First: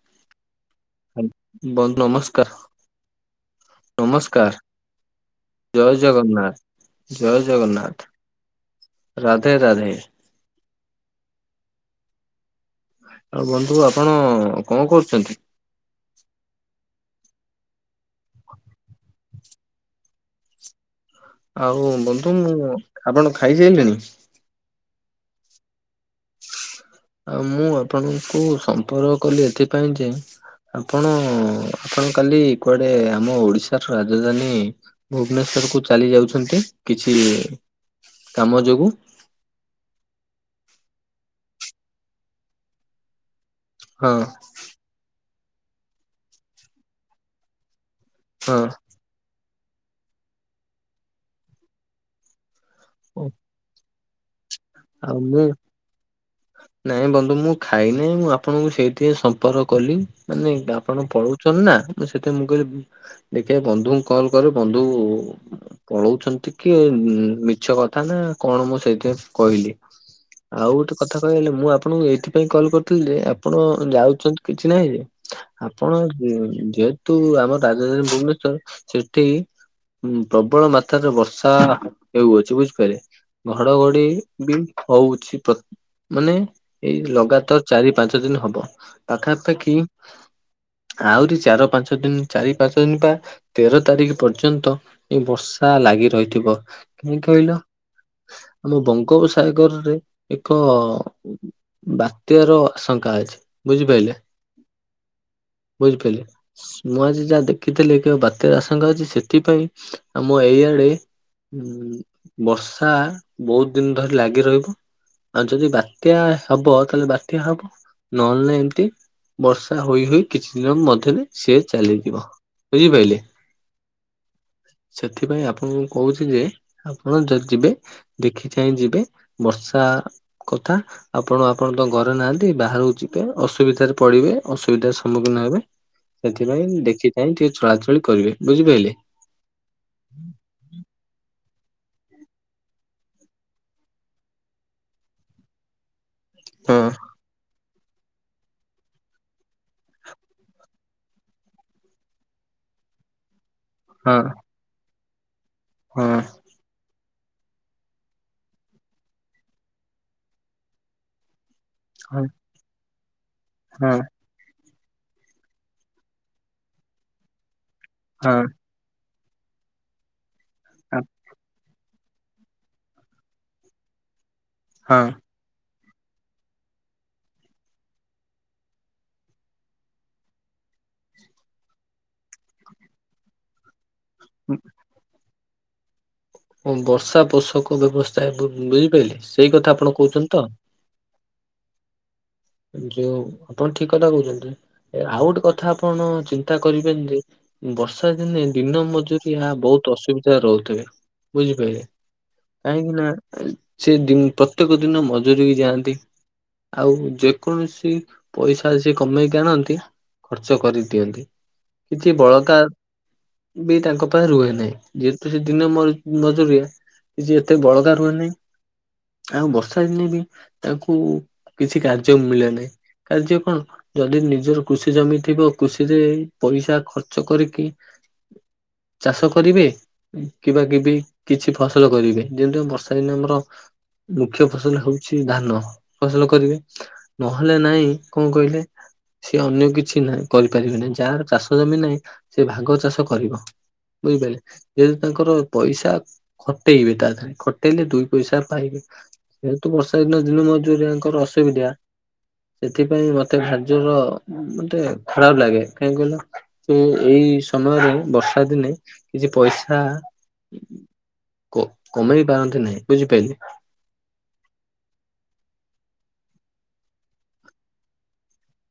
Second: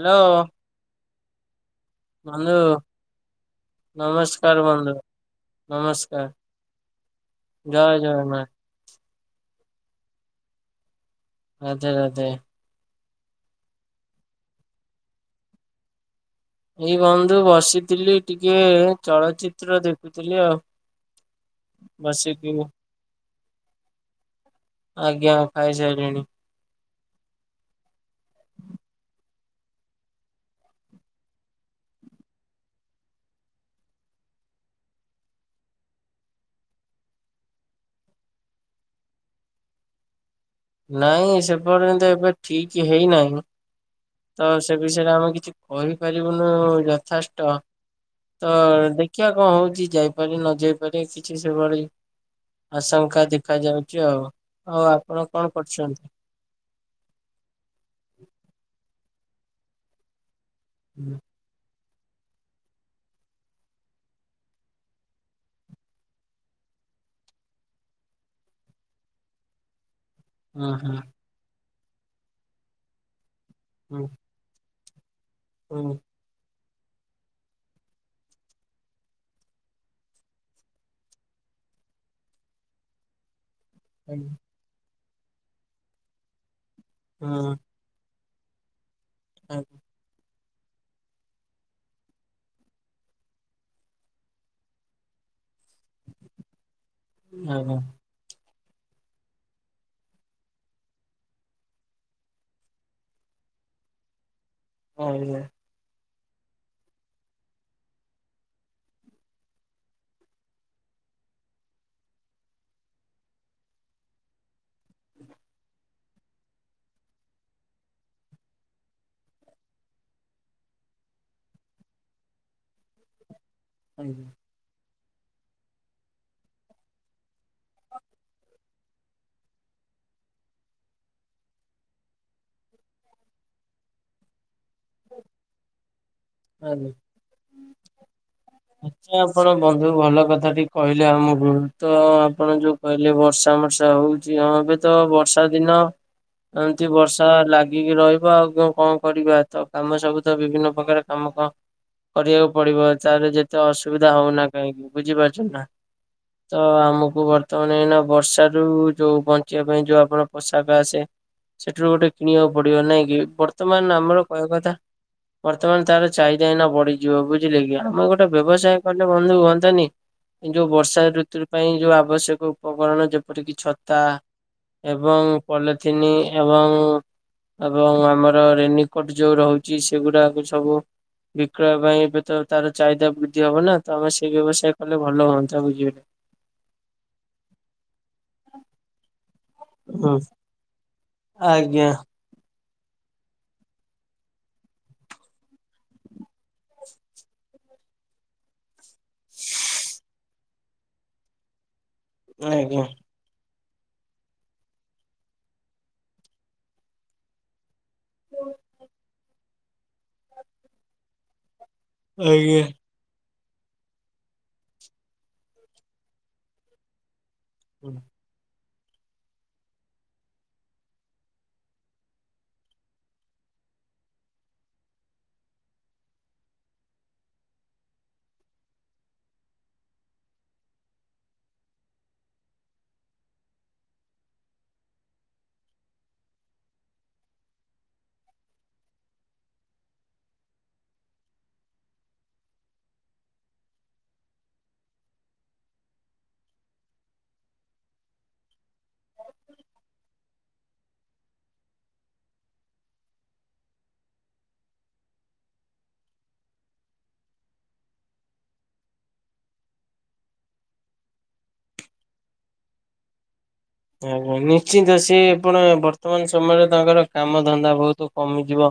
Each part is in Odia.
ହ୍ୟାଲୋ ବନ୍ଧୁ ନମସ୍କାର ନମସ୍କାର ବନ୍ଧୁ ଜୟ ନମସ୍କାର ଜଗନ୍ନାଥ ଜୟ ଜଗନ୍ନାଥ ରାଧେ ରାଧେ ରାଧେ ରାଧେ ଆଉ ବନ୍ଧୁ ଆପଣ କଣ କରୁଛନ୍ତି ଏଇ ବନ୍ଧୁ ବସିଥିଲି ଟିକେ ଚଳଚ୍ଚିତ୍ର ଦେଖୁଥିଲି ଆଉ ଆଉ ବନ୍ଧୁ ବସିକି ମୁଁ ଆପଣ ଖାଇସାରିଲଲେଣି? ଆଜ୍ଞା ଖାଇସାରିଲିଣି। ଆଉ ମୁଁ ଆପଣଙ୍କୁ ସମ୍ପର୍କ କଲି ଏଥିପାଇଁ ଯେ ଆପଣ ଆପଣ କାଲି କୁଆଡେ ଆମ ଓଡିଶାର ରାଜଧାନୀ ଭୁବନେଶ୍ଵର କୁ ଚାଲି ଯାଉଛନ୍ତି କିଛି କାମ ଯୋଗୁ। ନାଇଁ ସେପର୍ଯ୍ୟନ୍ତ ଏବେ ଠିକ ହେଇନାହିଁ। ହଁ ତ ସେ ବିଷୟରେ ଆମେ କିଛି କହିପାରିବୁନୁ ଯଥେଷ୍ଟ। ତ ହଁ। ଦେଖ ଦେଖିବା କଣ ହଉଛି ଯାଇପାରେ ନ ଯାଇପାରେ କିଛି ସେଭଳି ଆଶଙ୍କା ଦେଖା ଯାଉଛି ଆଉ ଆଉ ଆପଣ କଣ କରୁଛନ୍ତି। ନାଇଁ ବନ୍ଧୁ ମୁଁ ଖାଇ ନାହିଁ ମୁଁ ଆପଣଙ୍କୁ ସେଇଥି ପାଇଁ ସମ୍ପର୍କ କଲି ମାନେ ଆପଣ ହୁଁ ପଳଉଛନ୍ତି ନା ମୁଁ ସେଥିପାଇଁ ମୁଁ କହିଲି ଦେଖିବା ବନ୍ଧୁଙ୍କୁ କଲ କରେ ବନ୍ଧୁ ପଳଉଛନ୍ତି କି ମିଛ କଥା ନା କଣ ମୁଁ ସେଇଥିପାଇଁ କହିଲି ହୁଁ ଆଉ ଗୋଟେ କଥା କହିବାକୁଗଲେ ମୁଁ ଆପଣଙ୍କୁ ଏଇଥିପାଇଁ କଲ୍ କରିଥିଲି ଯେ ଆପଣ ହୁଁ ଯାଉଛନ୍ତି କିଛି ନାହିଁ ଯେ ହୁଁ ଆପଣ ଯେହେତୁ ଆମର ରାଜଧାନୀ ଭୁବନେଶ୍ଵର ସେଠି ହୁଁ ପ୍ରବଳ ମାତ୍ରାରେ ବର୍ଷା ହେଉଅଛି। ବୁଝିପାରିଲେ? ଘଡଘଡି ହୁଁ ବି ହଉଛି ପ୍ରତି ମାନେ ଏଇ ଲଗାତାର ଚାରିପାଞ୍ଚ ଦିନ ହବ ପାଖାପାଖି [inaudible] ଆହୁରି ଚାର ପାଞ୍ଚ ଦିନ ଚାରି ପାଞ୍ଚ ଦିନପା ତେର ତାରିଖ ପର୍ଯ୍ୟନ୍ତ ଏଇ ବର୍ଷା ଲାଗି ରହିଥିବ କାହିଁକି କହିଲ। ଆଜ୍ଞା ମୁଁ ବଙ୍ଗ ବଙ୍ଗୋପସାଗରରେ ଏକ ବାତ୍ୟାର ଆଶଙ୍କା ଅଛି ବୁଝିପାରିଲେ? ହଁ ଆଜ୍ଞା ବୁଝିପାରିଲେ ମୁଁ ଆଜି ଯାହା ଦେଖିଥିଲି କି ବାତ୍ୟାର ଆଶଙ୍କା ଅଛି ସେଥିପାଇଁ ଆମ ଏଇଆଡେ ହଁ ବର୍ଷା ବହୁତ ଦିନ ଧରି ଲାଗି ରହିବ ଆଉ ଯଦି ବା ବାତ୍ୟା ହବ ତାହେଲେ ବାତ୍ୟା ହବ। ନହେଲେ ନାଇଁ ଏମତି ବର୍ଷା ହୋଇ ହୋଇ କିଛି ଦିନ ମଧ୍ୟରେ ସିଏ ଚାଲିଯିବ। ବୁଝିପାରିଲେ? ଆଜ୍ଞା ସେଥିପାଇଁ ଆପଣଙ୍କୁ କହୁଛି ଯେ ଆପଣ ଯଦି ଯିବେ ଦେଖି ଚାହିଁ ଯିବେ ବର୍ଷା କଥା ଆପଣ ଆପଣ ତ ଘରେ ନାହାନ୍ତି ବାହାରକୁ ଯିବେ ଅସୁବିଧାରେ ପଡିବେ ଅସୁବିଧାର ସମ୍ମୁଖୀନ ହେବେ। ସେଥିପାଇଁ ଆଜ୍ଞା। ଦେଖି ଚାହିଁ ଟିକେ ଚଳାଚଳି କରିବେ ବୁଝିପାରିଲେ? ଆଚ୍ଛା ଆପଣ ବନ୍ଧୁ ଭଲ କଥାଟି କହିଲେ ଆମକୁ ତ ଆପଣ ଯୋଉ କହିଲେ ବର୍ଷା ମର୍ଷା ହଉ ଚି ଏବେ ତ ବର୍ଷା ଦିନ ହଁ ଏମତି ବର୍ଷା ଲାଗିକି ରହିବ ଆଉ କଣ କରିବା ତ କାମ ସବୁ ତ ବିଭିନ୍ନ ପ୍ରକାର ତମକୁ କରିବାକୁ ପଡିବ ତାରେ ଯେତେ ଅସୁବିଧା ହଁ ହଉନା କାହିଁକି ବୁଝିପାରୁଛ ନା? ହଁ ତ ଆମକୁ ବର୍ତ୍ତମାନ ଏଇନା ବର୍ଷା ରୁ ଯୋଉ ବଞ୍ଚିବା ପାଇଁ ଯୋଉ ଆପଣ ପୋଷାକ ଆସେ ସେଠିରୁ ଗୋଟେ ହଁ କିଣିବାକୁ ପଡିବ ନାଇଁ କି ହଁ ବର୍ତ୍ତମାନ ଆମର କହିବା କଥା ବର୍ତ୍ତମାନ ତାର ଚାହିଦା ଏଇନା ବଢଯିବ ବୁଝିଲେ କି ଆମେ ଗୋଟେ ହଁ। ବ୍ୟବସାୟ କଲେ ବନ୍ଧୁ ହୁଅନ୍ତାନି? ଏଇ ଯୋଉ ବର୍ଷା ଋତୁ ପାଇଁ ଯୋଉ ଆବଶ୍ୟକ ଉପକରଣ ଯେପରିକି ଛତା ହଁ। ଏବଂ ପଲଥିନି ଏବଂ ଏବଂ ଆମର ରେନିକୋଟ ଯୋଉ ରହୁଛି ସେଗୁଡାକୁ ସବୁ ବିକ୍ରୟ ପାଇଁ ଏବେ ତ ତାର ଚାହିଦା ବୃଦ୍ଧି ହବ ନା ତ ଆମେ ସେଇ ବ୍ୟବସାୟ କଲେ ଭଲ ହୁଅନ୍ତା ବୁଝିପାଇଲେ? ହଁ ବର୍ଷା ପୋଷକ ବ୍ୟବସ୍ଥା ବୁ-ବୁଝିପାରିଲି ସେଇ କଥା ଆପଣ ହୁଁ କହୁଛନ୍ତି ତ? ଆଜ୍ଞା। ଯୋଉ ଆପଣ ଠିକ କଥା କହୁଛନ୍ତି। ଆଉ ଗୋଟେ କଥା ଆପଣ ଚିନ୍ତା କରିବେନି ଯେ ବର୍ଷା ଦିନେ ଦିନ ମଜୁ ରିଆ ବହୁତ ଅସୁବିଧାରେ ରହୁଥିବେ ବୁଝିପାରିଲେ ଆଜ୍ଞା କାହିଁକି ନା ସେ ଦି ପ୍ରତ୍ୟେକ ଦିନ ମଜୁରିକି ଯାଆନ୍ତି ଆଉ ଯେକୌଣସି ପଇସା ସେ କମେଇକି ଆଣନ୍ତି ଖର୍ଚ୍ଚ କରିଦିଅନ୍ତି କିଛି ବଳକା ଆଜ୍ଞା। ବି ତାଙ୍କ ପାଖ ରୁହେ ନାହିଁ ଯେହେତୁ ସେ ଦିନ ମ-ମଜୁରିଆ। କିଛି ଏତେ ବଳକା ରୁହେ ନାହିଁ ଆଉ ବର୍ଷା ଦିନେ ବି ତାକୁ କିଛି କା ଜ ମିଳେ ନାଇଁ କାର୍ଯ୍ୟ କଣ ଯଦି ନିଜର କୃଷି ଜମି ଥିବ କୃଷିରେ ପଇସା ଖର୍ଚ୍ଚ କରିକି ଚାଷ କରିବେ। କିବା କିବି କିଛି ଫସଲ କରିବେ ଯେମିତି ଆମ ବର୍ଷା ଦିନେ ଆମର ମୁଖ୍ୟ ଫସଲ ହଉଛି ଧାନ ଫସଲ କରିବେ। ନହେଲେ ନାଇଁ କଣ କହିଲେ? ସିଏ ଅନ୍ୟ କିଛି ନାହିଁ କରିପାରିବେ ନାହିଁ ଯାହାର ଚାଷ ଜମି ନାହିଁ ସେ ଭାଗ ଚାଷ କରିବ। ବୁଝିପାରିଲେ ଯେହେତୁ ତାଙ୍କର ପଇସା ଖଟେଇବେ ତା ଧେରେ ଖଟେଇଲେ ଦୁଇ ପଇସା ପାଇବେ। ଯେହେତୁ ବର୍ଷା ଦିନ ଦିନ ମଜୁରିଆଙ୍କର ଅସୁବିଧା। ସେଥିପାଇଁ ମତେ ଭାରି ଜୋର ମତେ ଖରାପ ଲାଗେ କାହିଁ କହିଲ ସେ ଏଇ ସମୟରେ ବର୍ଷା ଦିନେ କିଛି ପଇସା କ-କମେଇ ପାରନ୍ତି ନାହିଁ ବୁଝିପାରିଲେ। ଆଜ୍ଞା ନିଶ୍ଚିନ୍ତ ସିଏ ଆପଣ ବର୍ତ୍ତମାନ ସମୟରେ ତାଙ୍କର କାମ ଧନ୍ଦା ବହୁତ କମିଯିବ।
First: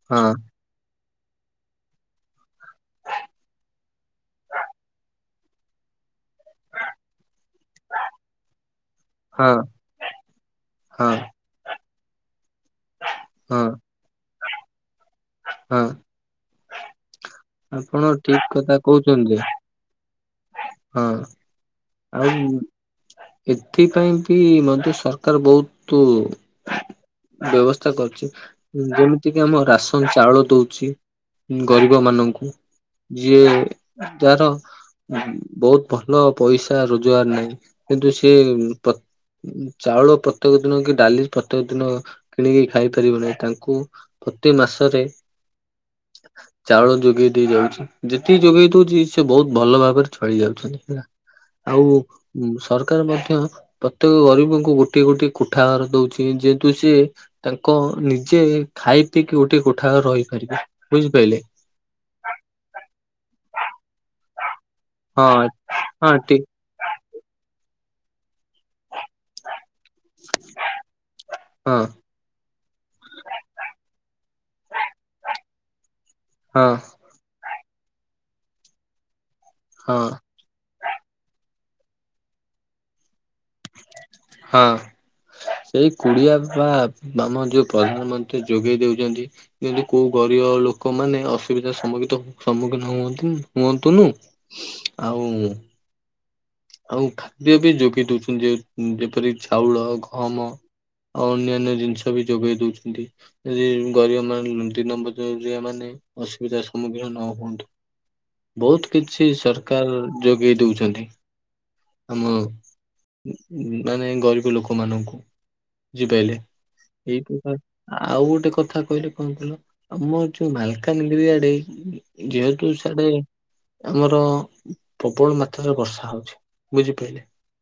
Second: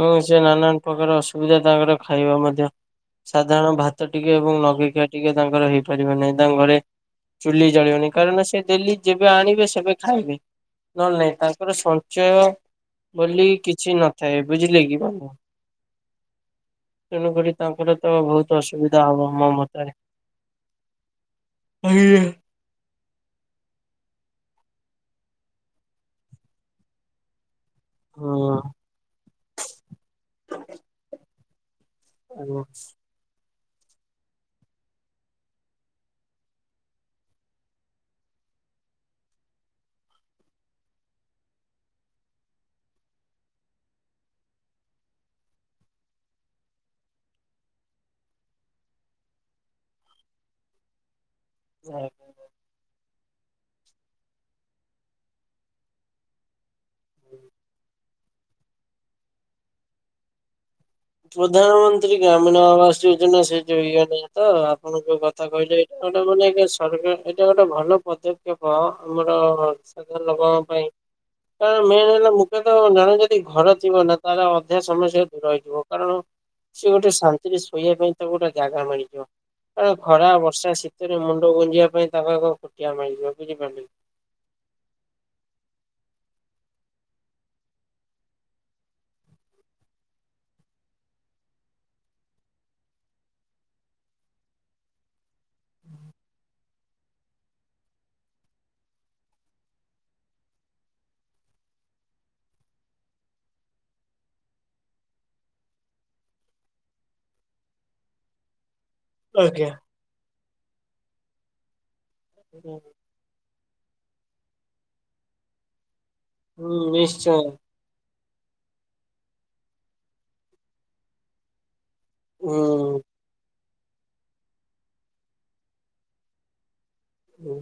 ହଁ ସେ ନାନା ପ୍ରକାର ଅସୁବିଧା ତାଙ୍କର ଖାଇବା ମଧ୍ୟ ସାଧାରଣ ଭାତ ଟିକେ ଏବଂ ନଗେଇକିଆ ଟିକେ ତାଙ୍କର ହେଇପାରିବ ନାହିଁ ତାଙ୍କ ଘରେ ଚୁଲି ଜାଳିବନି କାରଣ ସେ ଡେଲି ଯେବେ ହଁ ଆଣିବେ ସେବେ ଖାଇବେ ହଁ ନହେଲେ ନାଇଁ ତାଙ୍କର ସଞ୍ଚୟ ବୋଲି ହଁ କିଛି ନଥାଏ ବୁଝିଲେ କି ବନ୍ଧୁ? ହଁ। ତେଣୁ କରି ତାଙ୍କର ଆପଣ ତ ଠିକ ବହୁତ କଥା ଅସୁବିଧା ହବ କହୁଛନ୍ତି ଯେ ମୋ ମତରେ। ହଁ ହୁଁ ଆଉ ଉଁ ଏଥିପାଇଁ କି ମଧ୍ୟ ସରକାର ବହୁତୁ ବ୍ୟବସ୍ଥା କରୁଛି ଯେମିତି କିି ଆମ ରାସନ ଚାଉଳ ଦଉଛି। ଗରିବ ମାନଙ୍କୁ ଯିଏ ଯାହାର ଉଁ ବହୁତ ଭଲ ପଇସା ରୋଜଗାର ନାହିଁ କିନ୍ତୁ ସିଏ ପ୍ର ଉଁ ଚାଉଳ ପ୍ରତ୍ୟେକ ଦିନ କି ଡାଲି ପ୍ରତ୍ୟେକ ଦିନ କିଣିକି ଖାଇ ପାରିବ ନାହି ତାଙ୍କୁ। ପ୍ରତି ମାସରେ। ଚାଉଳ ଯୋଗେଇ ଦେଇ ଯାଉଛି ଯେତିକି ଯୋଗେଇ ଦଉଛି ସେ ବହୁତ ଭଲ ଭାବରେ ଛଳି ଯାଉଛନ୍ତି ହେଲା ଆଉ। ଉଁ ସରକାର ମଧ୍ୟ ପ୍ରତ୍ୟେକ ଗରିବଙ୍କୁ ଗୋଟିଏ ଗୋଟିଏ କୋଠା ଘର ଦଉଛି। ଯେହେତୁ ସିଏ ତାଙ୍କ ନିଜେ ଖାଇ ପିଇକି ଗୋଟିଏ କୋଠା ରହିପାରିବେ। ବୁଝିପାଇଲେ? ପ୍ରଧାନମନ୍ତ୍ରୀ, ଗ୍ରାମୀଣ ଆବାସ ଯୋଜନା, ସେ ଯୋଉ ଇଆଡେ ତ, ଆପଣଯୋଉ କଥା ହଁ କହିଲେ, ଏଟ ହଁ ଗୋଟେ ଠିକ ମାନେ ସରକାର, ଏଇଟା ଗୋଟେ ଭଲ ପଦକ୍ଷେପ ଆମର ଲୋକଙ୍କ ପାଇଁ, ହଁ ମେନ ହେଲା ମୁଁ ତ ଜଣେ ଯଦି ଘର ଥିବ ନା, ତାର ଅଧା ସମସ୍ୟା ଦୂର ହେଇଯିବ। କାରଣ ହଁ ସିଏ ଗୋଟେ ଶାନ୍ତି ଟିକିଏ, ଶୋଇବା ପାଇଁ ତାକୁ ଗୋଟେ ଜାଗା ମିଳିବ, ହଁ। ଖରା, ବର୍ଷା, ଶୀ ଟିକିଏ ମୁଣ୍ଡ ଗୁଞିବା ପାଇଁ ତାଙ୍କୁ ଆଗ ଖଟିଆ ମଳିଯିବ, ବୁଝିପାରିଲେ? ହଁ ଏଇ କୁଡିଆ ପା, ଆମ ଯୋଉ ପ୍ରଧାନମନ୍ତ୍ରୀ ଯୋଗେଇ ଦେଉଚନ୍ତି। ଯେମତି, କୋଉ ଗରିବ ଲୋକମାନେ, ଅସୁବିଧା ସମ୍ମୁଖୀତ ସମ୍ମୁଖୀନ ହୁଅନ୍ତୁ, ହୁଅନ୍ତୁନୁ। ଆଉ ଆଉ ଖାଦ୍ୟ ବି ଯୋଗାଇ ଦଉଚନ୍ତି। ଯେ ଯେପରି ଚାଉଳ, ଗହମ ଆଉ ଅନ୍ୟାନ୍ୟ ଜିନିଷ ବି ଯୋଗେଇ ଦେଉଚନ୍ତି। ଯଦି ଗରିବ ମାନ ଦିନମଜୁରିଆ ମାନେ ଅସୁବିଧାର ସମ୍ମୁଖୀନ ନ ହୁଅନ୍ତୁ। ବହୁତ୍ କିଛି ଆଜ୍ଞା। ସରକାର ଯୋଗେଇ ଦଉଚନ୍ତି। ଆମ ମାନେ ଗରିବ ଲୋକମାନଙ୍କୁ। ବୁଝିପାରିଲେ। ହୁଁ ଏଇ ନିଶ୍ଚୟ ପ୍ରକାର ଆଉ ଗୋଟେ କଥା କହିଲେ କଣ କହିଲ, ଆମର ଯୋଉ ମାଲକାନଗିରି ଆଡେ ଯେହେତୁ ହୁଁ। ସେ ଆମର ପ୍ରବଳ ମାତ୍ରାରେ ବର୍ଷା ହଉଚି। ବୁଝିପାରିଲେ। ହୁଁ।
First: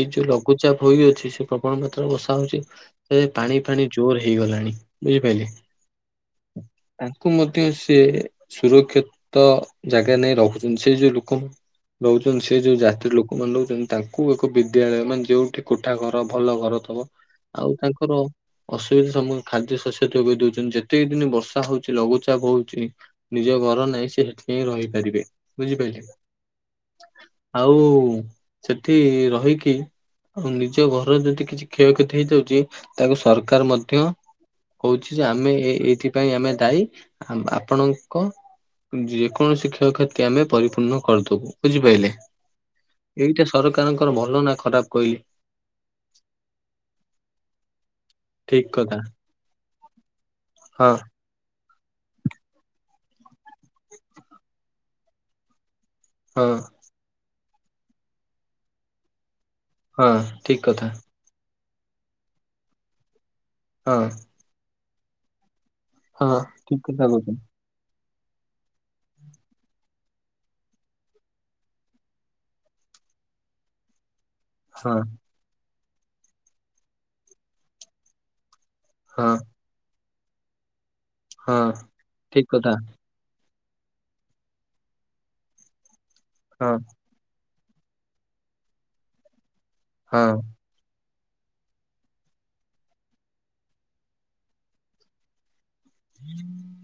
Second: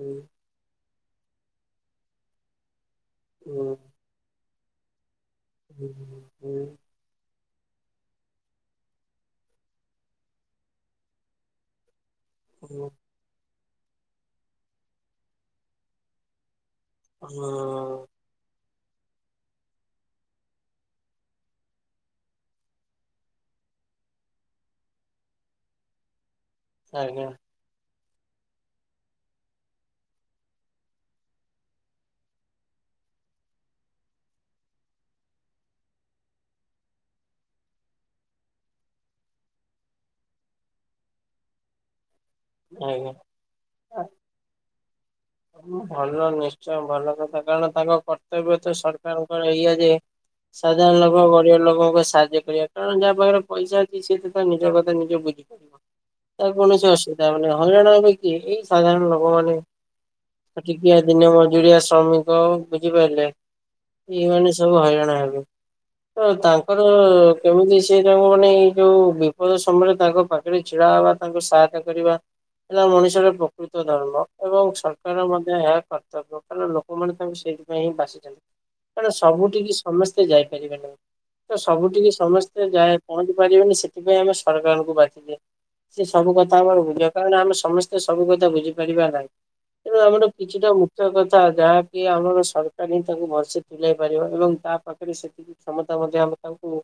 ଏ ଯୋଉ ଲଘୁଚାପ ହୋଇଅଛି, ସେ ପ୍ରବଳ ମାତ୍ରାରେ ବର୍ଷା ହଉଚି। ସେ ପାଣି ହୁଁ ଫାଣି ଜୋରେ ହେଇଗଲାଣି। ବୁଝିପାରିଲେ। [inaudible] ତାଙ୍କୁ ମଧ୍ୟ ସେ ସୁରକ୍ଷି ତ ଜାଗା ନେଇ ରହୁଚନ୍ତି, ସେ ଯୋଉ ଲୋକ ରହୁଛନ୍ତି ସେ ଯୋଉ ହୁଁ। ଜାତିର ଲୋକମାନଙ୍କୁ ରହୁଛନ୍ତି, ତାଙ୍କୁ ତ ଙ୍କୁ ଏକ ବିଦ୍ୟାଳୟ ମାନେ, ଯୋଉଠି କୋଠା ଘର, ଭଲ ଘର ଥବ ଆଉ ତାଙ୍କର ଅସୁବିଧା ସମୁ ଖାଦ୍ୟ ଶସ୍ୟ ଯୋଗାଇ ଦଉଛନ୍ତି। ଯେତକି ଦିନି ବର୍ଷା ହଉଚି, ଲଘୁଚାପ ହଉଚି ନିଜ ଘର ନାଇଁ, ସେ ହେଠି ଯାଇଁ ରହିପାରିବେ। ବୁଝିପାରିଲେ। ଆଜ୍ଞା। ଆଉ ସେଠି ରହିକି ନିଜ ଘରର ଯଦି କିଛି କ୍ଷୟକ୍ଷତି ହେଇଯାଉଚି, ତାକୁ ସରକାର ମଧ୍ୟ କହୁଚି ଯେ ଆମେ ଏ ଏଇଥିପାଇଁ ଆମେ ଦାୟୀ। ଆପଣଙ୍କ ଯେକୌଣସି କ୍ଷୟକ୍ଷତି ଆମେ ପରିପୂର୍ଣ୍ଣ କରିଦବୁ। ବୁଝିପାରିଲେ। ଆଜ୍ଞା। ଏଇଟା ସରକାରଙ୍କର ଭଲ ନା ଖରାପ କହିଲେ? ଭଲ, ନିଶ୍ଚୟ ଭଲ କଥା। କାରଣ ତାଙ୍କ କର୍ତ୍ତବ୍ୟ ଠିକ ତ କଥା ସରକାରଙ୍କର ଏଇଆ ଯେ ହଁ ସାଧାରଣ ଲୋକ, ଗରିବ ଲୋକଙ୍କୁ ସାହାଯ୍ୟ କରିବା। କାରଣ ଯାହା ପାଖରେ ପଇସା ଅଛି ସିଏ ତ ତା ନିଜ କଥା ନିଜେ ବୁଝିପାରିବ। ହଁ ତାର କୌଣସି ଅସୁ ବିଧା ହବନି। ହଇରାଣ ହେବେ କିଏ? ଏଇ ସାଧାରଣ ଲୋକ ମାନେ। ହଁ। ଠିକ କଥା ଖଟିଖିଆ, ଦିନ ମଜୁରିଆ, ଶ୍ରମିକ ବୁଝିପାରିଲେ। ହଁ ଏଇ ମାନେ ସବୁ ହଇରାଣ ହେବେ। ତ ହଁ ତାଙ୍କର ଠିକ କଥା କହୁଛନ୍ତି କେମିତି କିଏ ଜଣ ଙ୍କ ମନେ ଏ ଯୋଉ ବିପଦ ସମୟରେ ତାଙ୍କ ପାଖରେ ଛିଡା ହେବା, ତାଙ୍କୁ ସହାୟତା କରିବା ଏଟା ମଣିଷର ପ୍ରକୃତ ଧର୍ମ। ଏବଂ ହଁ ସରକାରର ମଧ୍ୟ ଏହା କର୍ତ୍ତବ୍ୟ। କାରଣ ଲୋକମାନେ ତାଙ୍କୁ ସେଇଥିପାଇଁ ହିଁ ବାଛିଚନ୍ତି। କାରଣ ହଁ ସବୁଠିକି ସମସ୍ତେ ଯାଇପାରିବେ ନାହିଁ। ତ ହଁ ସବୁଠିକି ଠିକ ସମସ୍ତେ କଥା ଯାଏ ପହଞ୍ଚିପାରିବେନି ସେଥିପାଇଁ ଆମେ ସରକାରଙ୍କୁ ବାଛିଚେ। ସେ ସବୁ କଥା ହଁ ଆମର ବୁଝା କାରଣ ଆମେ ସମସ୍ତେ ସବୁ କଥା ବୁଝିପାରିବା ନାହିଁ। ତେଣୁ ଆମର ହଁ କିଛିଟା ମୁ କଥା ଯାହାକି ଆମର ସରକାର ହିଁ ତାଙ୍କୁ ଭଲସେ ତୁଲାଇ ପାରିବ। ଏବଂ ତା ପାଖରେ ସେତିକି କ୍ଷମତା ମଧ୍ୟ ଆମେ ତାଙ୍କୁ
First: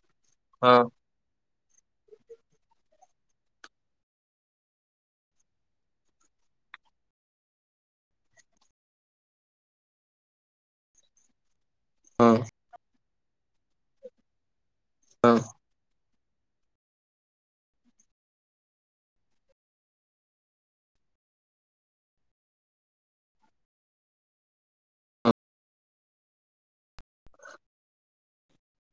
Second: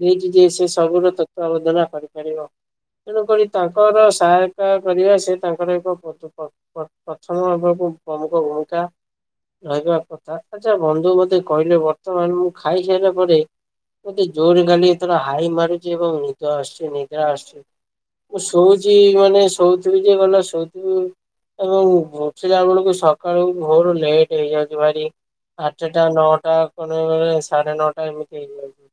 ଦେଇଚି ଯେ, ସେ ହଁ ସବୁର ତତ୍ତ୍ୱାବଧନା କରିପାରିବ। ତେଣୁକରି ତାଙ୍କର ସହାୟତା କରିବା ସେ ତାଙ୍କର ଏକ। [unintelligible] ପ୍ରଥମ ଏବକୁ ପ୍ରମୁଖ ଭୂମିକା ରହିବା କଥା। ଆଚ୍ଛା ବନ୍ଧୁ ମୋତେ କହିଲେ ବ ହଁ ର୍ତ୍ତମାନ ମୁଁ ଖାଇସାରିଲା ପରେ ମତେ ଜୋରେ ଖାଲି ଏଥର ହଁ ହାଇ ମାରୁଚି ଏବଂ ନି ନିଦ ଆସୁଚି ନିଦ୍ରା ଆସୁଚି। ମୁଁ ଶୋଉଚି ମାନେ ଶୋଉଥିବି ଯେ ଗଲା ଶୋଉଥିବି ଏବଂ ଉଠିଲା ବେଳକୁ ସକାଳୁ ଭୋର୍ ଲେଟ୍ ହେଇଯାଉଚି ଭାରି। ଆଠଟା, ନଅଟା କଣ ବେଳେ ସାଢେ ନଅଟା ଏମିତି ହେଇଯାଉଚି।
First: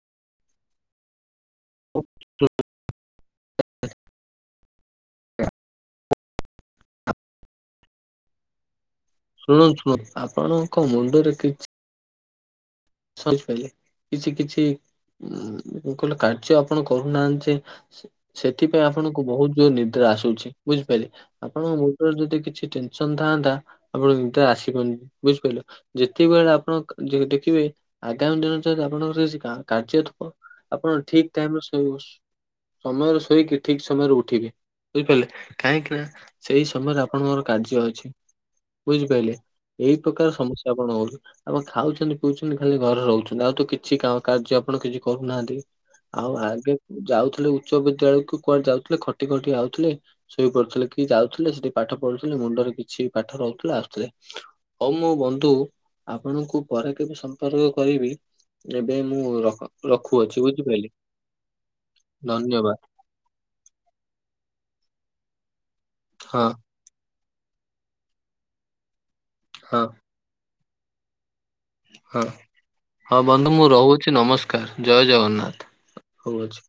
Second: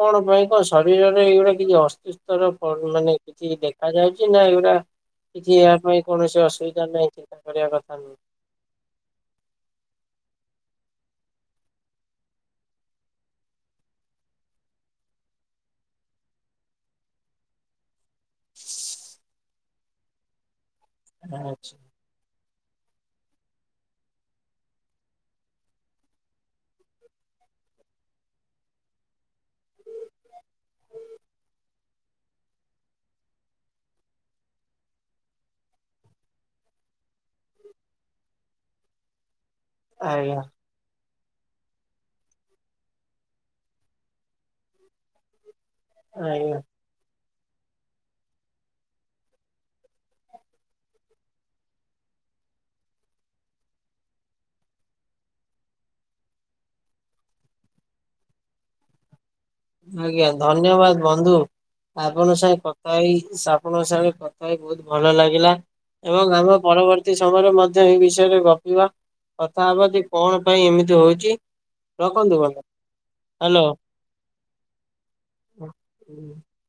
କଣ ପାଇଁ କଣ ଶରୀରରେ ଏଇଗୁଡା କିଛି ଅସୁସ୍ଥର ମାନେ କିଛି ଦେଖା ଯାଉଚି ନା ଏଗୁଡା କିଛି ଏହା ପାଇଁ କୌଣସି ଅସୁବିଧା ନାହିଁ। ଚିନ୍ତା କରିବା କଥା ନୁହେଁ? ଶୁଣନ୍ତୁ ଶୁଣନ୍ତୁ, ଆପଣଙ୍କ ମୁଣ୍ଡରେ କି [unintelligible] କିଛି କିଛି କହିଲ କାର୍ଯ୍ୟ ଆପଣ କରୁନାହାନ୍ତି ଯେ ସେଥିପାଇଁ ଆପଣଙ୍କୁ ବହୁତ ଜୋର ନିଦ୍ରା ଆସୁଛି। ବୁଝିପାରିଲେ ଆପଣ ଆଚ୍ଛା ଯଦି କିଛି ଟେନସନ ଥାନ୍ତା ଆପଣ ନିଦ ଆସିବନି ବୁଝିପାରିଲ? ଯେତକିବେଳେ ଆପଣ ଦେଖିବେ ଆଗାମୀ ଦିନ ଯଦି ଆପଣଙ୍କର କି କା କାର୍ଯ୍ୟଥିବ ଆପଣ ଠିକ ଟାଇମରେ ସୋ ସ ସମୟରେ ଶୋଇକି ଠିକ ସମୟରେ ଉଠିବେ। ବୁଝିପାରିଲେ କାହିଁକି ନା ସେଇ ସମୟରେ ଆପଣଙ୍କୋର କାର୍ଯ୍ୟ ଅଛି ବୁଝିପାରିଲେ? ଏଇ ପ୍ରକାର ଆଜ୍ଞା ସମସ୍ୟା ଆପଣହଉଚି। ଆପଣ ଖାଉଚନ୍ତି ପିଉଚନ୍ତି ଖଲି ଘରେ ରହୁଚନ୍ତି ଆଉ ତ କିଛି କା କାର୍ଯ୍ୟ ଆପଣ କିଛି କରୁନାହାନ୍ତି। ଆଉ ଆଜ୍ଞା। ଆଗେ ଯାଉଥିଲେ ଉଚ୍ଚ ବିଦ୍ୟାଳୟକୁ କୁଆଡେ ଯାଉଥିଲେ? ଖଟି ଖଟି ଆଉଥିଲେ ଶୋଇ ପଡ଼ୁଥିଲେ। କି ଯାଉଥିଲେ ସେଠି ପାଠ ପଢୁଥିଲେ ମୁଣ୍ଡରେ କିଛି ପାଠ ରହୁଥିଲା ଆସୁଥିଲେ। ହଉ ମୋ ବନ୍ଧୁ ଆପଣଙ୍କୁ ପରେ କେବେ ସମ ସମ୍ପର୍କ କରିବି ଏବେ ମୁଁ ରଖ ଆଜ୍ଞା। ରଖୁଅଛି ବୁଝିପାରିଲେ। ଧନ୍ୟବାଦ ବନ୍ଧୁ ଆପଣ ସାଙ୍ଗେ ଧନ୍ୟବାଦ କଥା ହେଇ ସା ଆପଣଙ୍କ ସାଙ୍ଗେ କଥା ହେଇ ବହୁତ ଭଲ ଲାଗିଲା। ଏବଂ ହଁ ଆମ ପରବର ତି ସମୟରେ ମଧ୍ୟ ଏ ବିଷୟରେ ଗପିବା କଥା ହଁ ହେବ। ଯେ କଣ ପାଇଁ ଏମିତି ହଉଚି? ହଁ ହଁ ବନ୍ଧୁ ମୁଁ ରହୁଛି ନମସ୍କାର ଜୟ ଜଗନ୍ନାଥ ରହୁଅଛି।